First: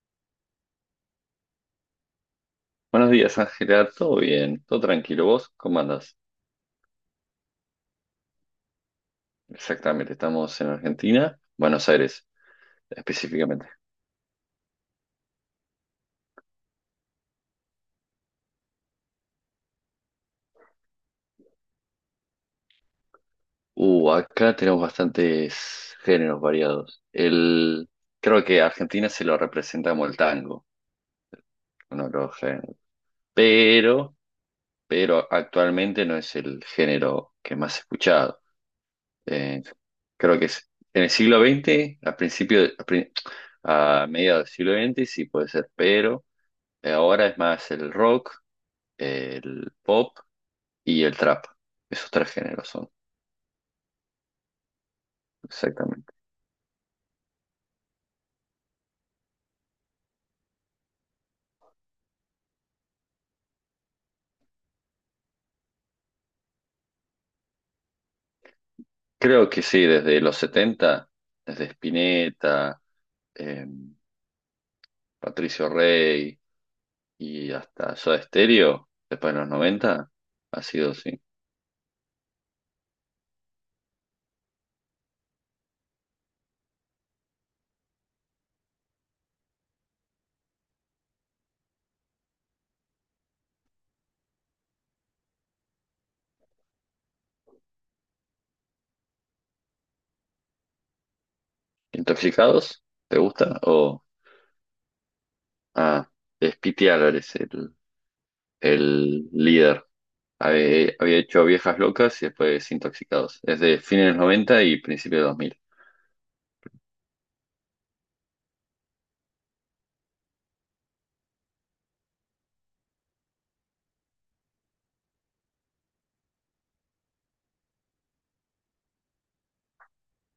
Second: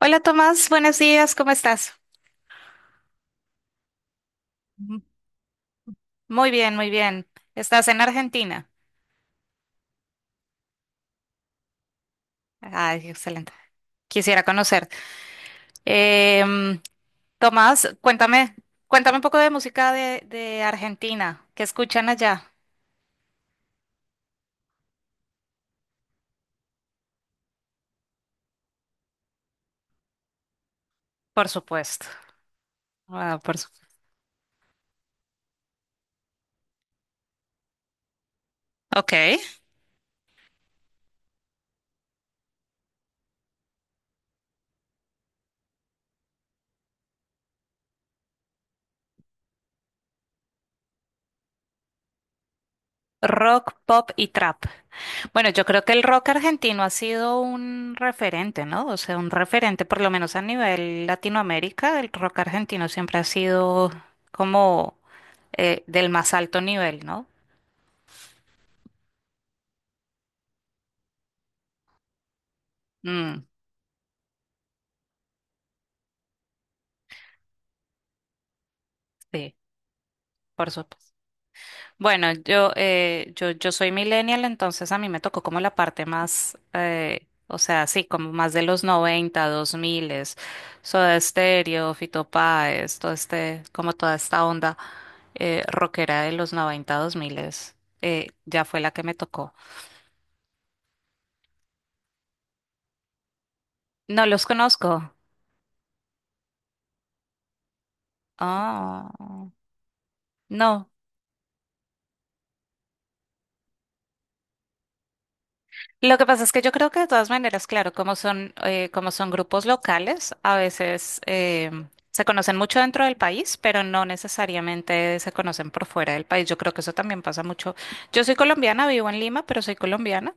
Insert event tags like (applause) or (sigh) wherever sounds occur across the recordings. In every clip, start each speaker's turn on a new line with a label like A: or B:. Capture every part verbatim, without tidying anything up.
A: Hola Tomás, buenos días, ¿cómo estás?
B: Buenos días, Ángela. ¿Todo bien? ¿Todo
A: M-
B: tranquilo? ¿Vos cómo andás?
A: Muy bien, muy bien. ¿Estás en Argentina?
B: Exactamente, estamos en Argentina, Buenos Aires
A: Ay, excelente.
B: específicamente.
A: Quisiera conocerte. Em, Tomás, cuéntame, cuéntame un poco de música de, de Argentina. ¿Qué escuchan allá?
B: Uh, acá tenemos bastantes géneros variados. El, creo que a Argentina se lo representa como el tango,
A: Por
B: uno
A: supuesto.
B: de los géneros.
A: Ah, por supuesto.
B: Pero, pero actualmente no es el género que más he escuchado.
A: Ok.
B: Eh, Creo que es en el siglo veinte, a principio, a, pri- a mediados del siglo veinte, sí puede ser, pero ahora es más el rock, el pop y el trap. Esos tres géneros son.
A: Rock, pop y trap. Bueno, yo creo que el
B: Exactamente.
A: rock argentino ha sido un referente, ¿no? O sea, un referente, por lo menos a nivel Latinoamérica, el rock argentino siempre ha sido como eh, del más alto nivel, ¿no?
B: Creo que sí, desde los setenta, desde Spinetta,
A: Mm,
B: eh, Patricio Rey y hasta Soda Stereo, después de los
A: sí,
B: noventa, ha
A: por
B: sido,
A: supuesto.
B: sí.
A: Bueno, yo, eh, yo, yo soy millennial, entonces a mí me tocó como la parte más, eh, o sea, sí, como más de los noventa dos 2000, Soda Stereo, Fito Páez, todo este, como toda esta onda eh, rockera de los noventa, dos mil, eh, ya fue la que me tocó.
B: ¿Intoxicados? ¿Te gusta? O,
A: No los conozco.
B: ah, es Pity Álvarez, el,
A: Ah,
B: el líder.
A: no,
B: Había, había hecho Viejas Locas y después Intoxicados. Es de fines de los noventa y principios de dos mil.
A: lo que pasa es que yo creo que de todas maneras, claro, como son, eh, como son grupos locales, a veces eh, se conocen mucho dentro del país, pero no necesariamente se conocen por fuera del país. Yo creo que eso también pasa mucho. Yo soy colombiana, vivo en Lima, pero soy colombiana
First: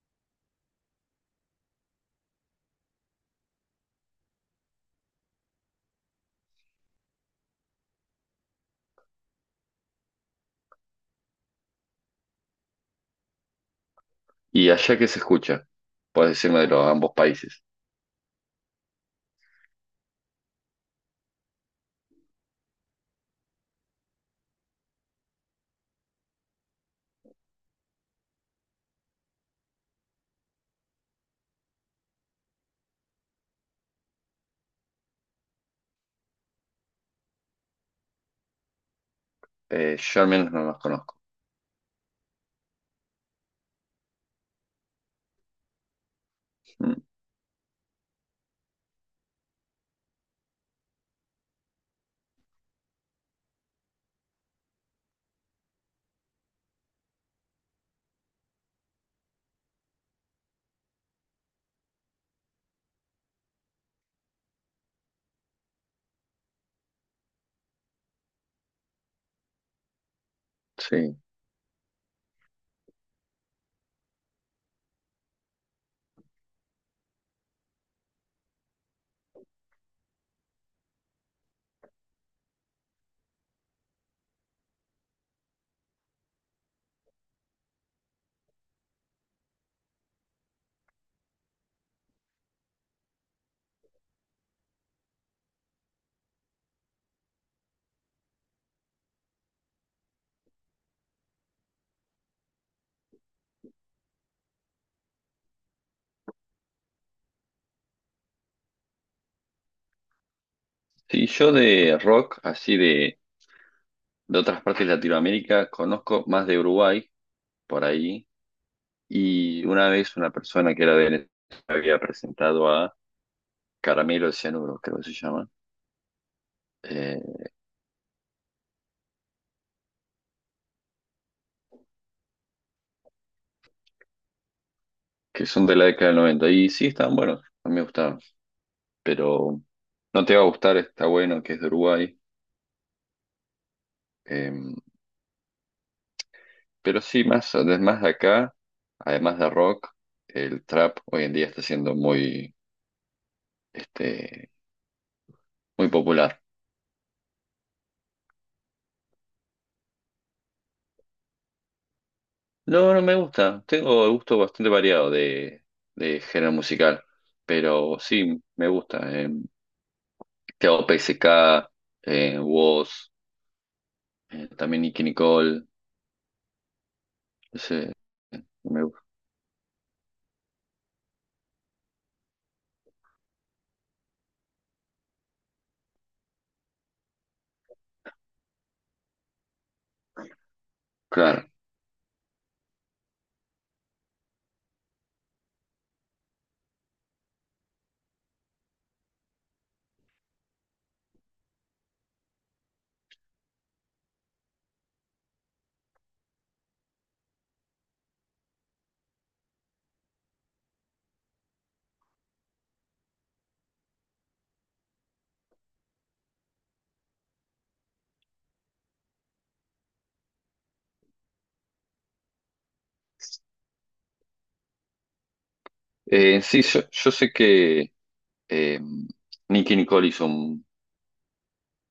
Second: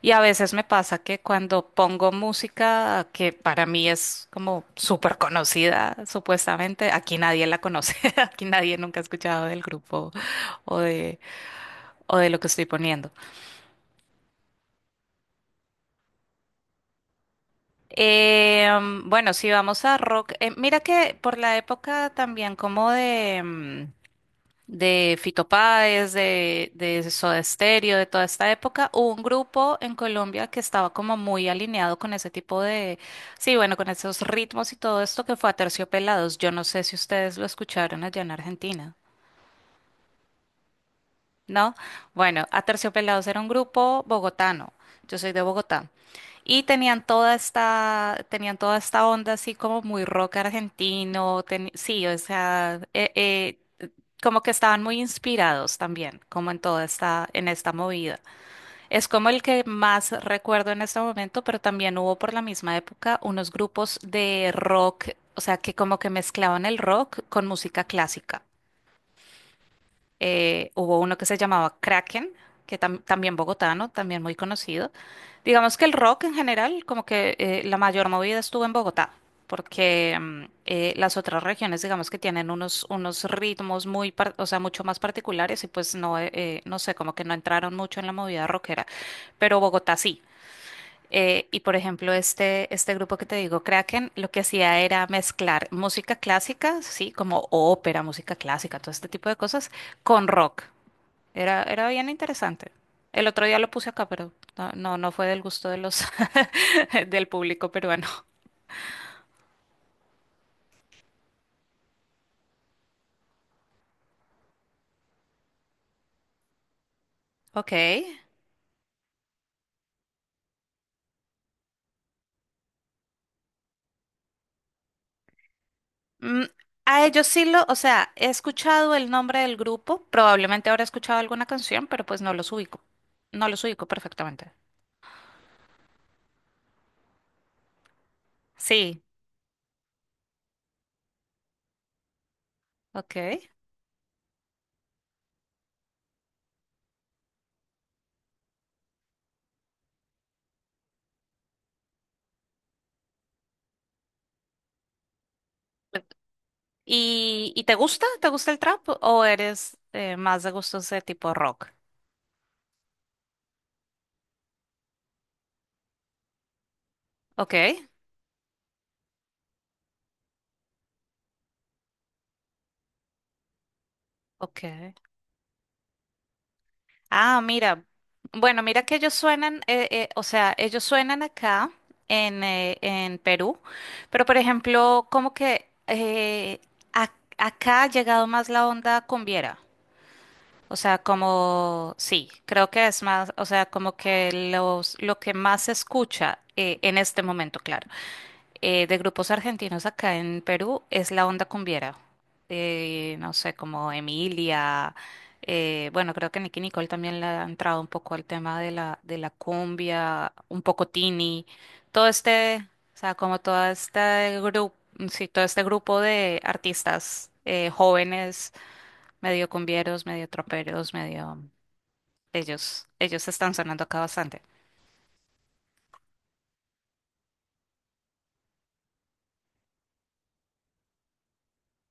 A: y a veces me pasa que cuando pongo música que para mí es como súper conocida, supuestamente, aquí nadie la conoce, (laughs) aquí nadie nunca ha escuchado del grupo o de, o de lo que estoy poniendo.
B: ¿Y allá que se escucha? Puedes decirme de los ambos países.
A: Eh, mm, bueno, si vamos a rock, eh, mira que por la época también como de, mm, de Fito Páez, de, de Soda Stereo, de toda esta época, hubo un grupo en Colombia que estaba como muy alineado con ese tipo de, sí, bueno, con esos ritmos y todo esto que fue Aterciopelados. Yo no sé si ustedes lo escucharon allá en Argentina.
B: Eh, yo al menos no los conozco.
A: ¿No? Bueno, Aterciopelados era un grupo bogotano. Yo soy de Bogotá. Y
B: Mm,
A: tenían toda esta, tenían toda esta onda así como muy rock argentino. teni- sí, o sea, eh, eh, como que estaban muy inspirados también, como en toda esta, en esta movida. Es como el que más recuerdo en este momento, pero también hubo por la misma época unos grupos de rock, o sea, que como que mezclaban el rock con música clásica eh, hubo uno
B: sí.
A: que se llamaba Kraken, que tam- también bogotano, también muy conocido. Digamos que el rock en general, como que eh, la mayor movida estuvo en Bogotá, porque mm, eh, las otras regiones, digamos que tienen unos, unos ritmos muy, par- o sea, mucho más particulares y pues no, eh, eh, no sé, como que no entraron mucho en la movida rockera, pero Bogotá sí. Eh, y por ejemplo, este, este grupo que te digo, Kraken, lo que hacía era mezclar música clásica, sí, como ópera, música clásica, todo este tipo de cosas, con rock. Era, era bien interesante. El otro día lo puse acá, pero no, no, no fue del gusto de los (laughs) del público peruano.
B: Sí, yo de rock, así de, de otras partes de Latinoamérica, conozco más de Uruguay,
A: Ok.
B: por ahí. Y una vez una persona que era de Venezuela había presentado a Caramelo de Cianuro, creo que se llama,
A: Mm, a ellos
B: eh,
A: sí lo, o sea, he escuchado el nombre del grupo, probablemente habré escuchado alguna canción, pero pues no los ubico. No los ubico perfectamente.
B: que son de la década del noventa. Y sí, están buenos, a mí me gustaron.
A: Sí,
B: Pero no te va a gustar, está bueno que es de Uruguay.
A: ok.
B: em, Pero sí, más, además de acá, además de rock, el trap hoy en día está siendo muy, este, muy popular.
A: ¿Y, y te gusta? ¿Te gusta el trap o eres eh, más de gustos de tipo rock?
B: No, no me gusta. Tengo gusto bastante variado de, de género musical.
A: Ok,
B: Pero sí, me gusta. Eh, Teo P S K, eh, Wos, eh,
A: ok.
B: también Nicki Nicole.
A: Ah, mira.
B: ese-
A: Bueno, mira
B: Me
A: que
B: gusta.
A: ellos suenan, eh, eh, o sea, ellos suenan acá en, eh, en Perú, pero por ejemplo, como que eh, ac- acá ha llegado más la onda cumbiera. O sea,
B: Claro.
A: como, sí, creo que es más, o sea, como que los, lo que más se escucha eh, en este momento, claro. Eh, de grupos argentinos acá en Perú es la onda cumbiera. Eh, no sé, como Emilia. Eh, bueno, creo que Nicki Nicole también le ha entrado un poco al tema de la, de la, cumbia, un poco Tini. Todo este, o sea, como todo este grupo, sí, todo este grupo de artistas eh, jóvenes, medio cumbieros, medio troperos, medio. Ellos, ellos están sonando acá bastante.
B: Eh, sí, yo, yo sé que eh, Nicki Nicole hizo un,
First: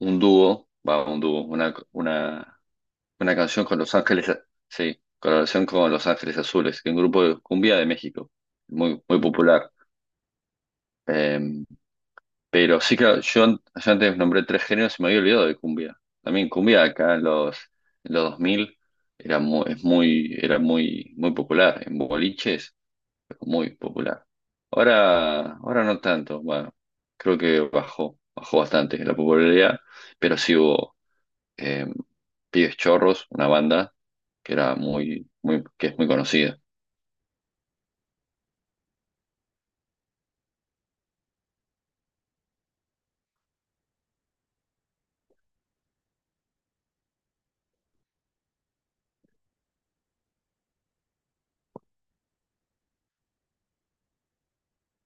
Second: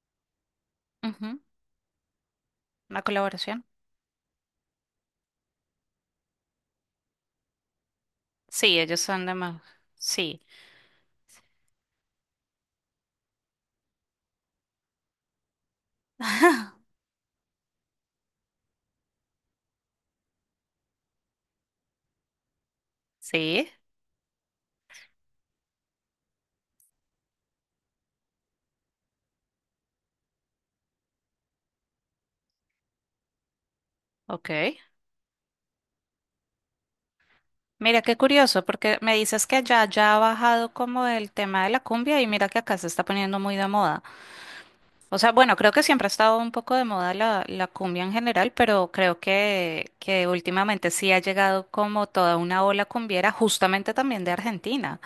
B: un dúo, va, un
A: Ujú.
B: dúo, una, una
A: Una
B: Una
A: colaboración.
B: canción con Los Ángeles, sí, colaboración con Los Ángeles Azules, que es un grupo de cumbia de México,
A: Sí, ellos
B: muy, muy
A: son de más.
B: popular.
A: Sí,
B: Eh, pero sí, claro, yo, an- yo antes nombré tres géneros y me había olvidado de cumbia. También cumbia acá en los, en los, dos mil era muy, es muy, era muy, muy popular, en boliches,
A: sí.
B: muy popular. Ahora, ahora no tanto, bueno, creo que bajó, bajó bastante la popularidad, pero sí hubo eh, Pibes Chorros, una banda que era
A: Ok.
B: muy, muy, que es muy conocida.
A: Mira qué curioso, porque me dices que allá ya ha bajado como el tema de la cumbia y mira que acá se está poniendo muy de moda. O sea, bueno, creo que siempre ha estado un poco de moda la, la cumbia en general, pero creo que, que últimamente sí ha llegado como toda una ola cumbiera, justamente también de Argentina.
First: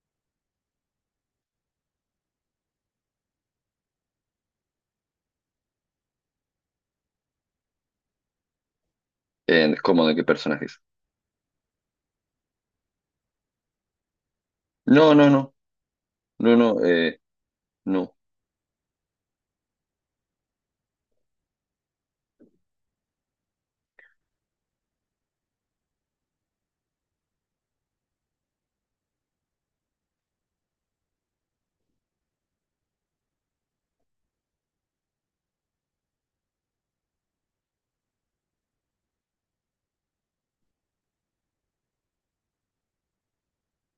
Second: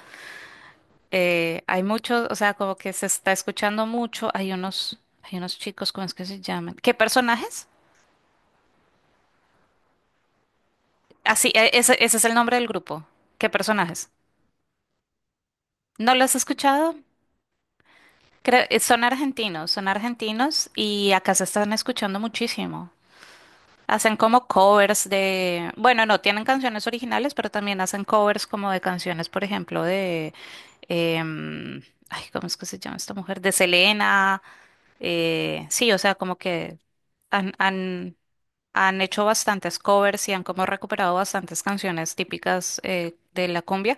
A: Eh, hay muchos, o sea, como que se está escuchando mucho, hay unos, hay unos chicos, ¿cómo es que se llaman? ¿Qué personajes?
B: Eh, ¿cómo de qué personajes?
A: Así, ese, ese es el nombre del grupo. ¿Qué personajes?
B: No, no, no,
A: ¿No lo has
B: no, no,
A: escuchado?
B: eh, no.
A: Creo- eh, son argentinos, son argentinos y acá se están escuchando muchísimo. Hacen como covers de, bueno, no tienen canciones originales, pero también hacen covers como de canciones, por ejemplo, de, em, ay, ¿cómo es que se llama esta mujer? De Selena. Eh, sí, o sea, como que han, han, han hecho bastantes covers y han como recuperado bastantes canciones típicas eh, de la cumbia.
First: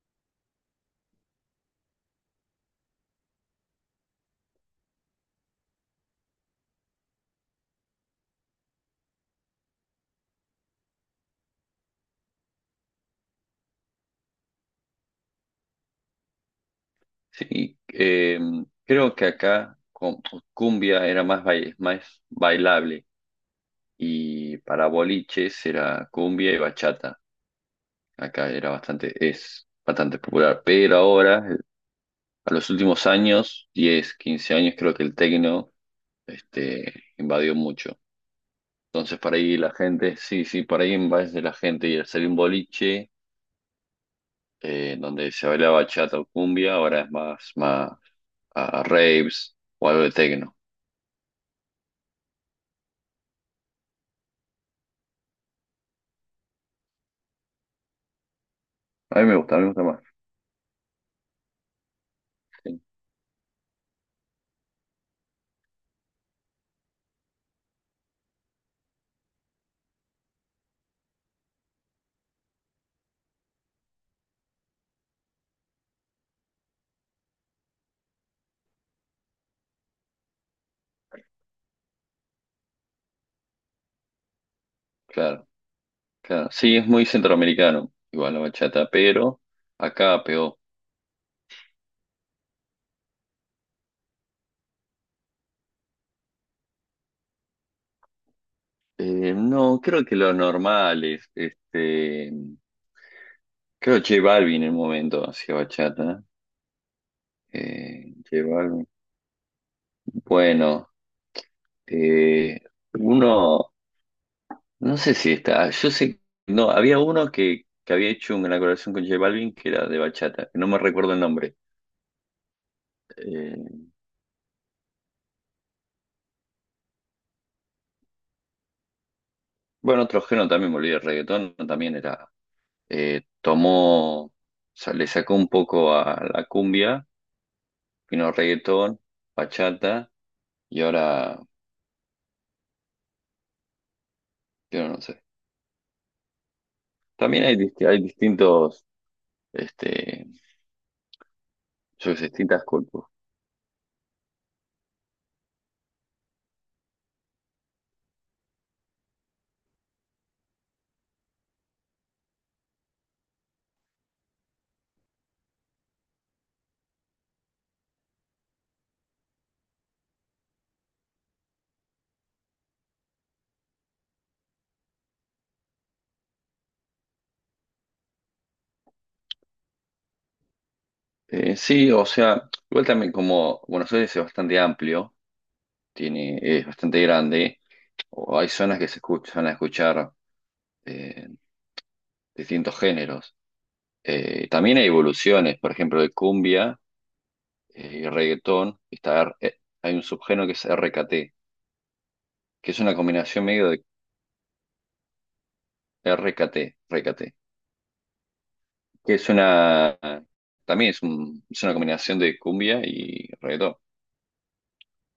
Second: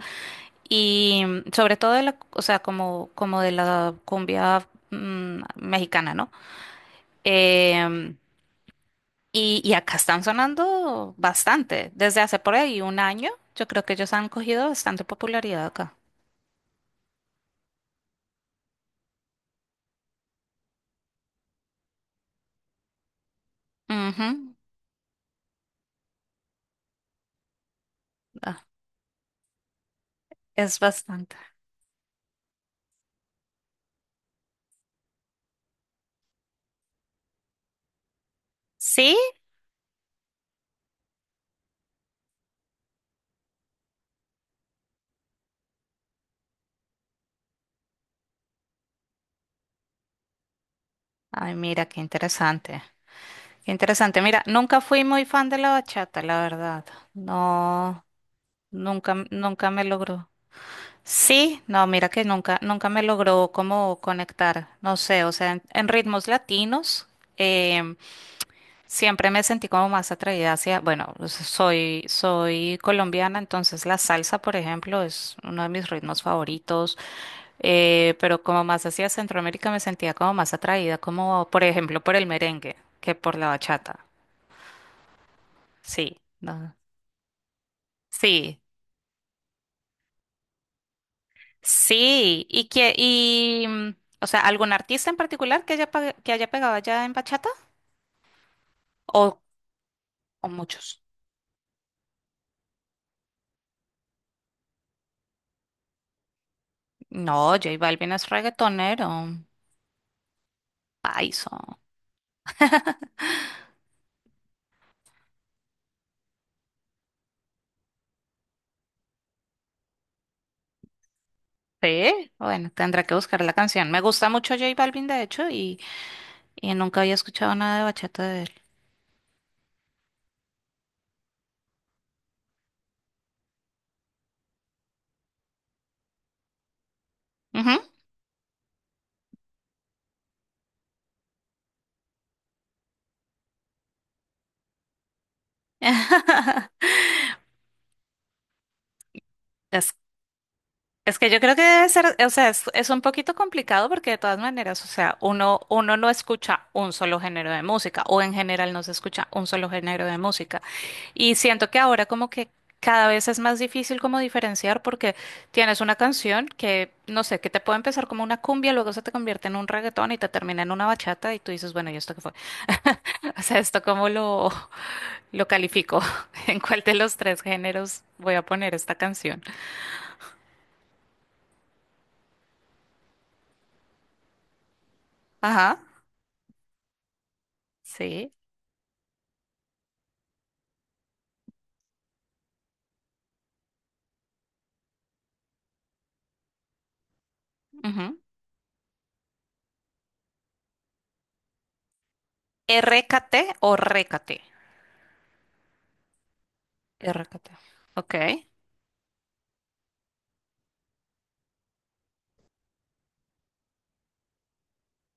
A: Y mm, sobre todo de la, o sea, como, como de la cumbia mm, mexicana, ¿no? Em, y, y acá están sonando bastante. Desde hace por ahí un año, yo creo que ellos han cogido bastante popularidad acá.
B: Sí, eh, creo que acá con- cumbia era más, bail- más bailable
A: Ujú,
B: y para boliches era cumbia y bachata. Acá
A: ah,
B: era bastante, es bastante popular,
A: es
B: pero
A: bastante.
B: ahora, eh, a los últimos años, diez, quince años, creo que el tecno este, invadió mucho.
A: ¿Sí?
B: Entonces, por ahí la gente, sí, sí, por ahí en vez de la gente y el salir un boliche, eh, donde se bailaba bachata o cumbia, ahora es más, más a raves o algo de tecno.
A: Ay, mira, qué interesante. Qué interesante. Mira, nunca fui muy fan de la bachata, la verdad. No, nunca,
B: A mí me gusta, a mí me
A: nunca
B: gusta
A: me
B: más.
A: logró. Sí, no, mira que nunca,
B: Sí,
A: nunca me logró como conectar, no sé, o sea, en, en ritmos latinos em, siempre me sentí como más atraída hacia, bueno, pues, soy, soy colombiana, entonces la salsa, por ejemplo, es uno de mis ritmos favoritos, eh, pero como más hacia Centroamérica me sentía como más atraída, como por ejemplo por el merengue que por la bachata,
B: claro,
A: sí,
B: claro.
A: no,
B: Sí, es muy centroamericano, igual la
A: sí.
B: bachata, pero acá pegó.
A: Sí, y que, y, mm, o sea, ¿algún artista en particular que haya, pa- que haya pegado allá en bachata?
B: Eh,
A: ¿O,
B: no, creo que lo
A: o muchos?
B: normal es, este, creo J Balvin en un momento hacía bachata.
A: No, J Balvin
B: Eh,
A: es
B: J Balvin.
A: reggaetonero,
B: Bueno,
A: paiso.
B: eh, uno. No sé si está, yo sé, no, había uno que, que había hecho una colaboración con J Balvin que era de bachata, que no me recuerdo el nombre.
A: Sí, bueno, tendrá que buscar la
B: Eh,
A: canción. Me gusta mucho J Balvin, de hecho, y, y, nunca había escuchado nada de bachata de él.
B: bueno, otro género también, me olvidé, el reggaetón también era, eh, tomó, o sea, le sacó un poco a la cumbia,
A: Ujú.
B: vino reggaetón, bachata, y ahora, yo no sé.
A: (laughs)
B: También hay, dist- hay distintos, este,
A: Es que yo creo que debe
B: yo
A: ser,
B: qué sé,
A: o sea, es,
B: distintas
A: es un
B: culpas.
A: poquito complicado porque de todas maneras, o sea, uno, uno no escucha un solo género de música o en general no se escucha un solo género de música. Y siento que ahora como que cada vez es más difícil como diferenciar porque tienes una canción que, no sé, que te puede empezar como una cumbia, luego se te convierte en un reggaetón y te termina en una bachata y tú dices, bueno, ¿y esto qué fue? (laughs) O sea, ¿esto cómo lo, lo califico? (laughs) ¿En cuál de los tres géneros voy a poner esta canción?
B: Eh, sí, o sea, igual también como Buenos Aires es bastante amplio,
A: Ajá,
B: tiene, es bastante grande.
A: sí.
B: O hay zonas que se escuchan a escuchar eh, distintos géneros. Eh, también hay evoluciones, por ejemplo, de cumbia eh, y
A: Ujú.
B: reggaetón. Está, R- eh, hay un subgénero que es R K T, que es una
A: R K T
B: combinación medio
A: o
B: de
A: R K T.
B: R K T, R K T,
A: R K T. Ok.
B: que es una, también es, un- es una combinación de cumbia y reggaetón.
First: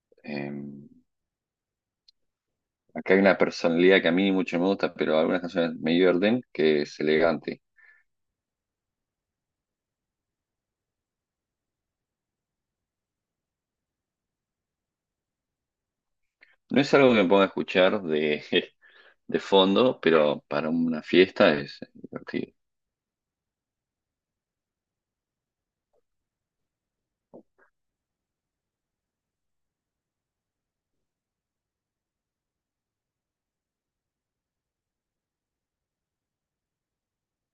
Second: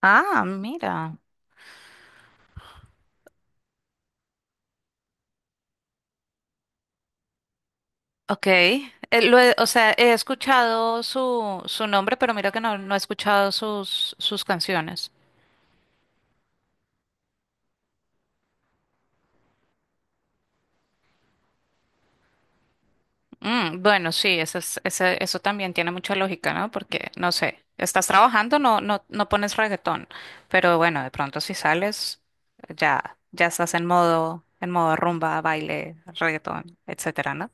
A: Ah,
B: Eh,
A: mira.
B: Acá hay una personalidad que a mí mucho me gusta, pero algunas canciones me divierten, que es elegante.
A: Ok. Eh, lo he- o sea, he escuchado su, su nombre, pero mira que no, no he escuchado sus, sus canciones.
B: No es algo que me ponga a escuchar de, (laughs) de fondo, pero para una fiesta es divertido.
A: Mm, bueno, sí, eso es- ese- eso también tiene mucha lógica, ¿no? Porque, no sé, estás trabajando, no, no, no pones reggaetón, pero bueno, de pronto si sales, ya, ya estás en modo, en modo rumba, baile, reggaetón, etcétera, ¿no?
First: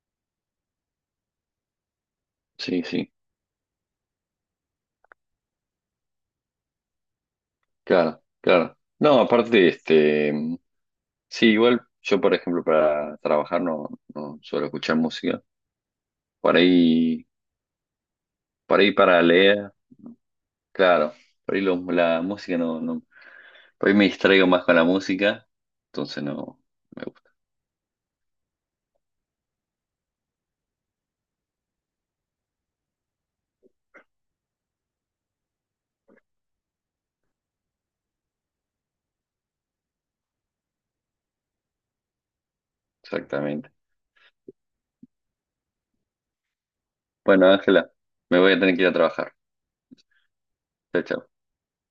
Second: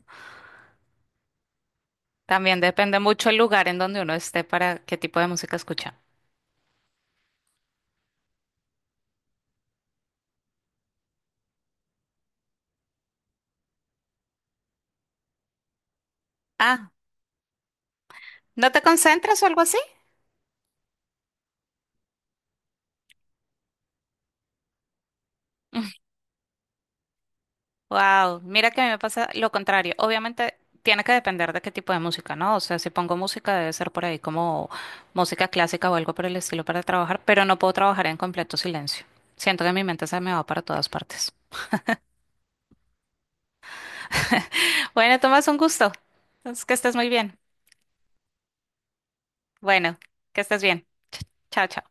A: También
B: Sí,
A: depende
B: sí,
A: mucho el lugar en donde uno esté para qué tipo de música escucha.
B: claro, claro. No, aparte, este, sí, igual yo, por ejemplo, para trabajar no, no, suelo escuchar música. Por
A: Ah,
B: ahí,
A: ¿no
B: por
A: te
B: ahí para
A: concentras o algo
B: leer,
A: así?
B: claro, por ahí lo- la música no, no, por ahí me distraigo más con la música, entonces no me gusta,
A: Wow, mira que a mí me pasa lo contrario. Obviamente tiene que depender de qué tipo de música, ¿no? O sea, si pongo música debe ser por ahí como música clásica o algo por el estilo para trabajar, pero no puedo trabajar en completo silencio. Siento que mi mente se me va para todas partes.
B: exactamente.
A: Bueno, Tomás, un gusto. Entonces, que estés muy bien.
B: Bueno, Ángela, me voy a tener que ir a trabajar.
A: Bueno, que estés bien.
B: Chao,
A: Ch-
B: chao.
A: Chao, chao.